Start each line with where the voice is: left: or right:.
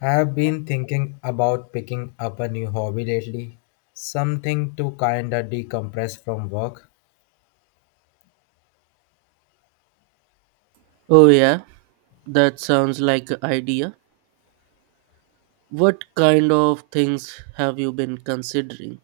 left: I have been thinking about picking up a new hobby lately, something to kinda decompress from work.
right: Oh, yeah, that sounds like an idea. What kind of things have you been considering?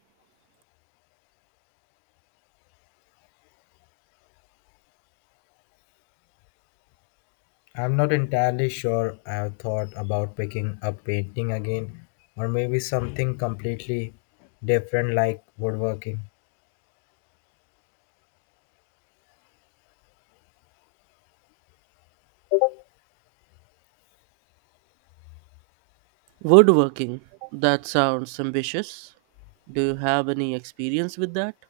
left: I'm not entirely sure. I have thought about picking up painting again, or maybe something completely different, like woodworking.
right: Woodworking. That sounds ambitious. Do you have any experience with that?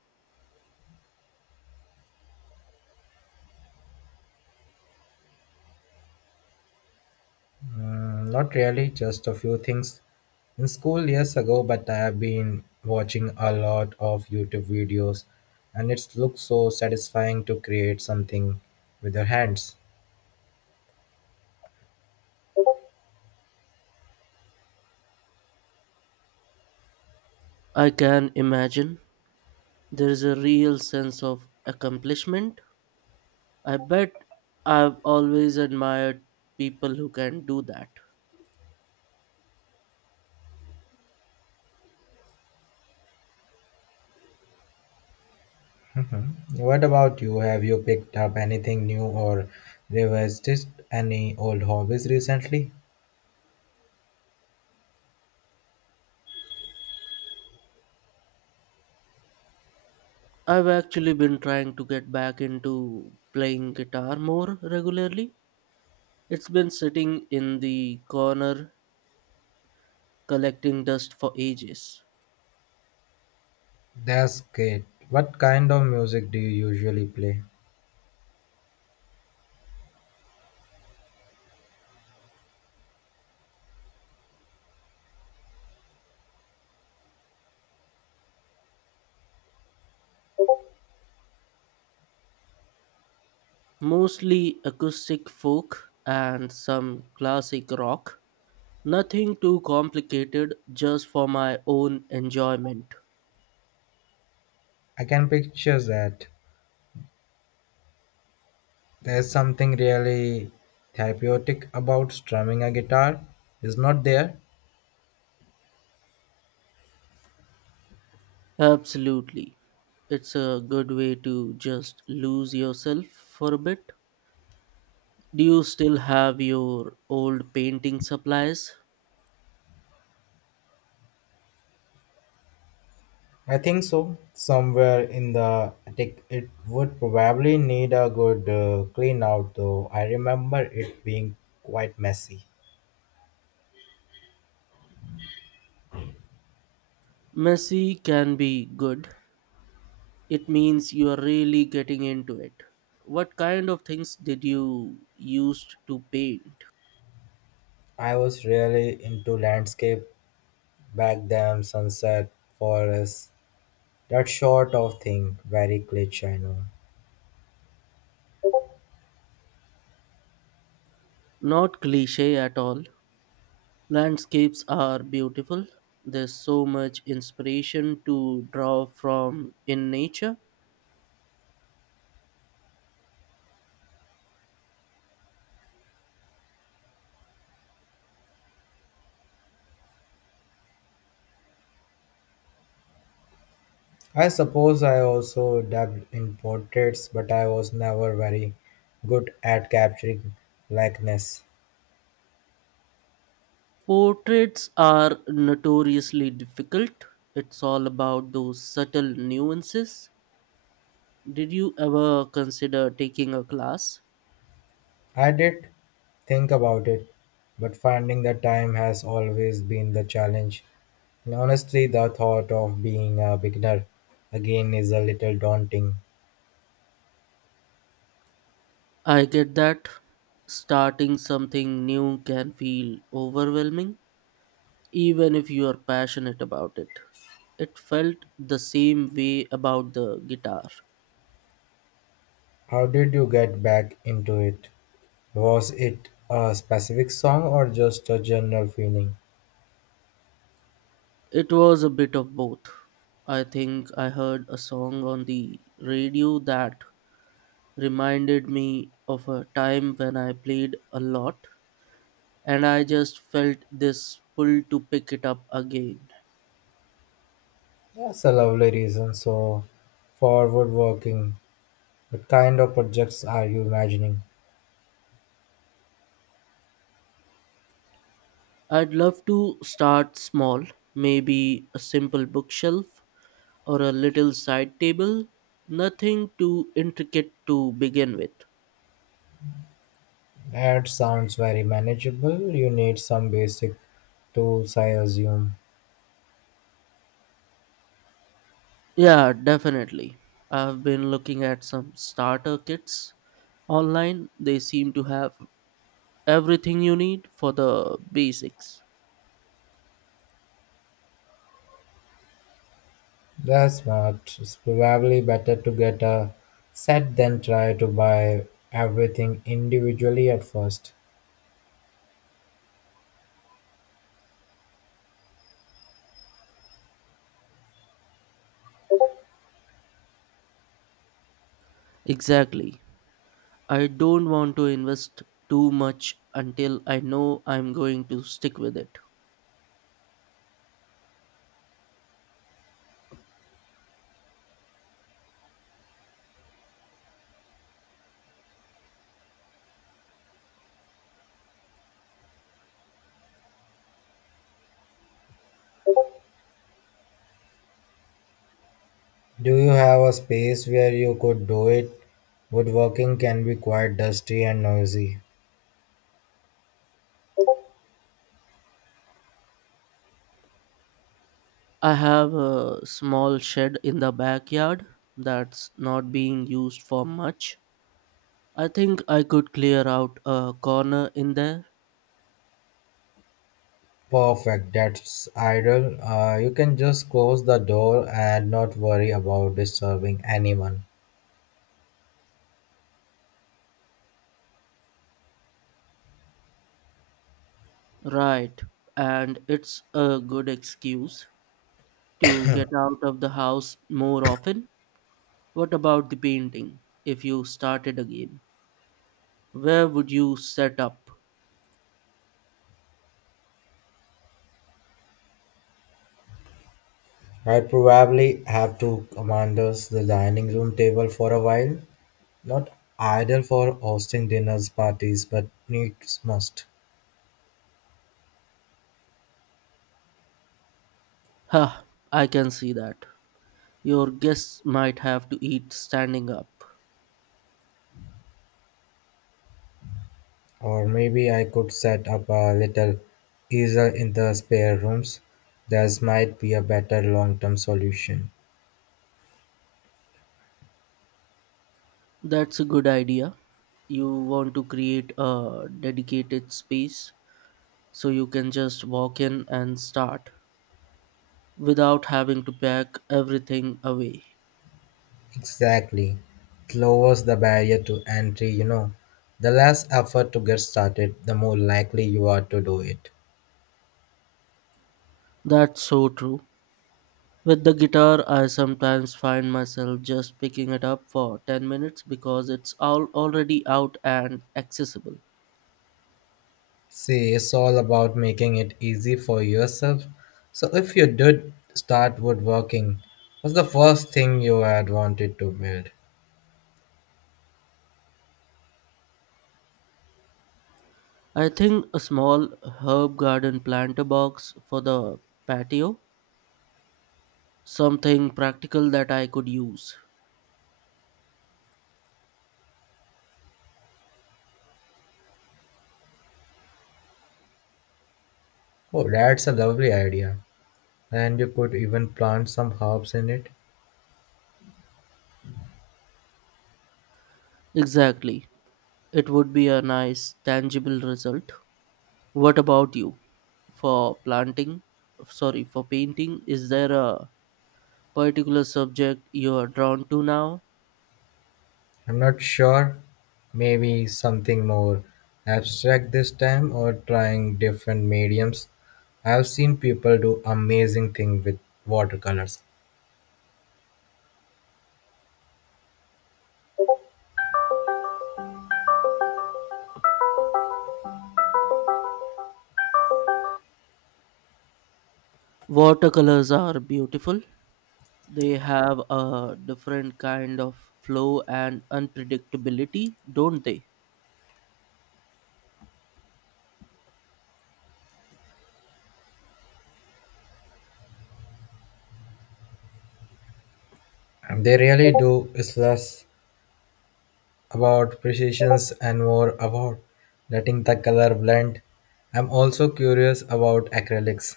left: Mm, not really, just a few things in school years ago, but I have been watching a lot of YouTube videos, and it looks so satisfying to create something with your hands.
right: I can imagine. There is a real sense of accomplishment. I bet I've always admired people who can do that.
left: What about you? Have you picked up anything new or revisited any old hobbies recently?
right: I've actually been trying to get back into playing guitar more regularly. It's been sitting in the corner collecting dust for ages.
left: That's great. What kind of music do you usually play?
right: Mostly acoustic folk and some classic rock. Nothing too complicated, just for my own enjoyment.
left: I can picture that. There's something really therapeutic about strumming a guitar, is not there?
right: Absolutely. It's a good way to just lose yourself for a bit. Do you still have your old painting supplies?
left: I think so. Somewhere in the attic, it would probably need a good clean out, though I remember it being quite messy.
right: Messy can be good. It means you are really getting into it. What kind of things did you used to paint?
left: I was really into landscape. Back them, sunset, forest, that sort of thing. Very glitch, I know.
right: Not cliche at all. Landscapes are beautiful. There's so much inspiration to draw from in nature.
left: I suppose I also dabbed in portraits, but I was never very good at capturing likeness.
right: Portraits are notoriously difficult. It's all about those subtle nuances. Did you ever consider taking a class?
left: I did think about it, but finding the time has always been the challenge. And honestly, the thought of being a beginner again is a little daunting.
right: I get that starting something new can feel overwhelming, even if you are passionate about it. It felt the same way about the guitar.
left: How did you get back into it? Was it a specific song or just a general feeling?
right: It was a bit of both. I think I heard a song on the radio that reminded me of a time when I played a lot, and I just felt this pull to pick it up again.
left: That's a lovely reason. So, for woodworking, what kind of projects are you imagining?
right: I'd love to start small, maybe a simple bookshelf or a little side table, nothing too intricate to begin with.
left: That sounds very manageable. You need some basic tools, I assume.
right: Yeah, definitely. I've been looking at some starter kits online. They seem to have everything you need for the basics.
left: That's smart. It's probably better to get a set than try to buy everything individually at first.
right: Exactly. I don't want to invest too much until I know I'm going to stick with it.
left: Do you have a space where you could do it? Woodworking can be quite dusty and noisy.
right: I have a small shed in the backyard that's not being used for much. I think I could clear out a corner in there.
left: Perfect, that's ideal. You can just close the door and not worry about disturbing anyone.
right: Right, and it's a good excuse to get out of the house more often. What about the painting? If you started again, where would you set up?
left: I probably have to commandos the dining room table for a while. Not ideal for hosting dinners, parties, but needs must.
right: Huh, I can see that. Your guests might have to eat standing up.
left: Or maybe I could set up a little easel in the spare rooms. That might be a better long term solution.
right: That's a good idea. You want to create a dedicated space so you can just walk in and start without having to pack everything away.
left: Exactly. It lowers the barrier to entry, you know. The less effort to get started, the more likely you are to do it.
right: That's so true. With the guitar, I sometimes find myself just picking it up for 10 minutes because it's all already out and accessible.
left: See, it's all about making it easy for yourself. So, if you did start woodworking, what's the first thing you had wanted to build?
right: I think a small herb garden planter box for the patio, something practical that I could use.
left: Oh, that's a lovely idea. And you could even plant some herbs in it.
right: Exactly. It would be a nice tangible result. What about you? For planting, sorry, for painting, is there a particular subject you are drawn to now?
left: I'm not sure. Maybe something more abstract this time, or trying different mediums. I've seen people do amazing things with watercolors.
right: Watercolors are beautiful. They have a different kind of flow and unpredictability, don't they?
left: They really do. It's less about precisions and more about letting the color blend. I'm also curious about acrylics.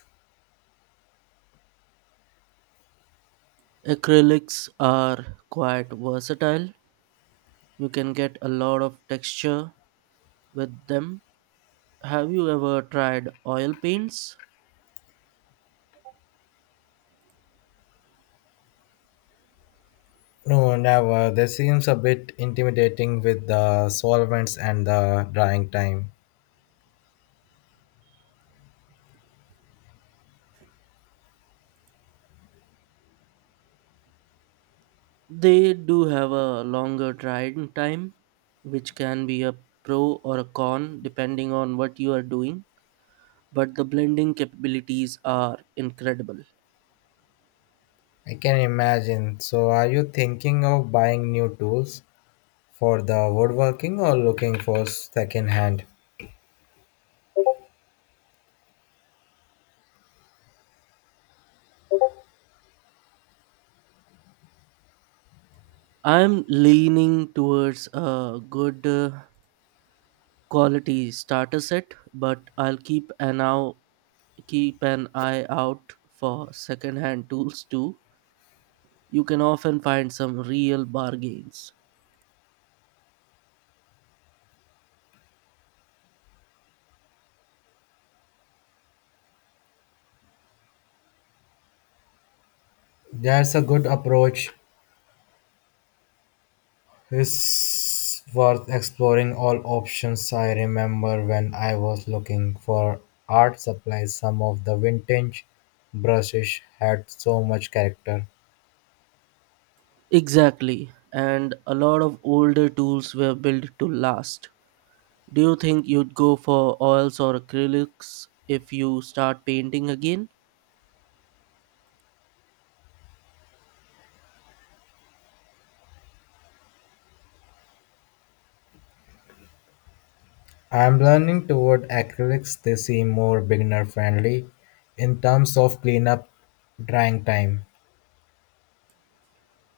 right: Acrylics are quite versatile. You can get a lot of texture with them. Have you ever tried oil paints?
left: No, never. This seems a bit intimidating with the solvents and the drying time.
right: They do have a longer drying time, which can be a pro or a con depending on what you are doing, but the blending capabilities are incredible.
left: I can imagine. So, are you thinking of buying new tools for the woodworking or looking for second hand?
right: I'm leaning towards a good quality starter set, but I'll keep an eye out for second-hand tools too. You can often find some real bargains.
left: That's a good approach. It's worth exploring all options. I remember when I was looking for art supplies, some of the vintage brushes had so much character.
right: Exactly, and a lot of older tools were built to last. Do you think you'd go for oils or acrylics if you start painting again?
left: I'm learning toward acrylics, they seem more beginner friendly in terms of cleanup drying time.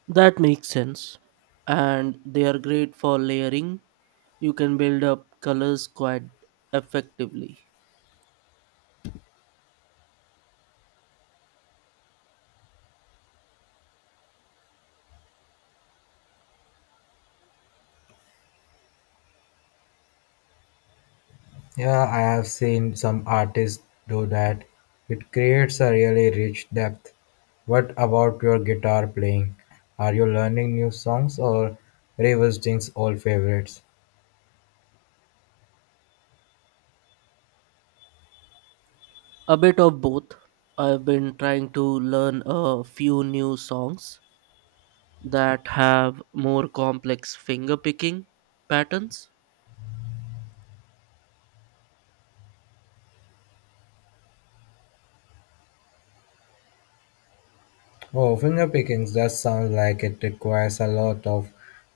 right: That makes sense. And they are great for layering. You can build up colors quite effectively.
left: Yeah, I have seen some artists do that. It creates a really rich depth. What about your guitar playing? Are you learning new songs or revisiting old favorites?
right: A bit of both. I've been trying to learn a few new songs that have more complex finger picking patterns.
left: Oh, finger pickings does sound like it requires a lot of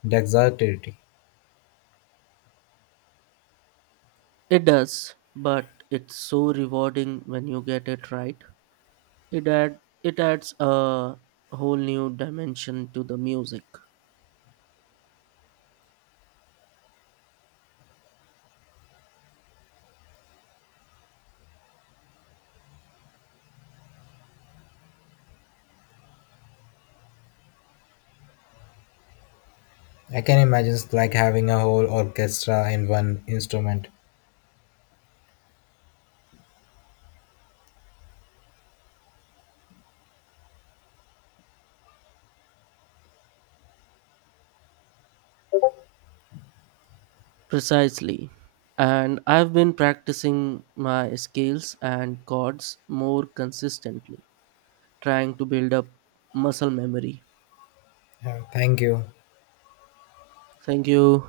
left: dexterity.
right: It does, but it's so rewarding when you get it right. It adds a whole new dimension to the music.
left: I can imagine it's like having a whole orchestra in one instrument.
right: Precisely. And I've been practicing my scales and chords more consistently, trying to build up muscle memory.
left: Yeah, thank you.
right: Thank you.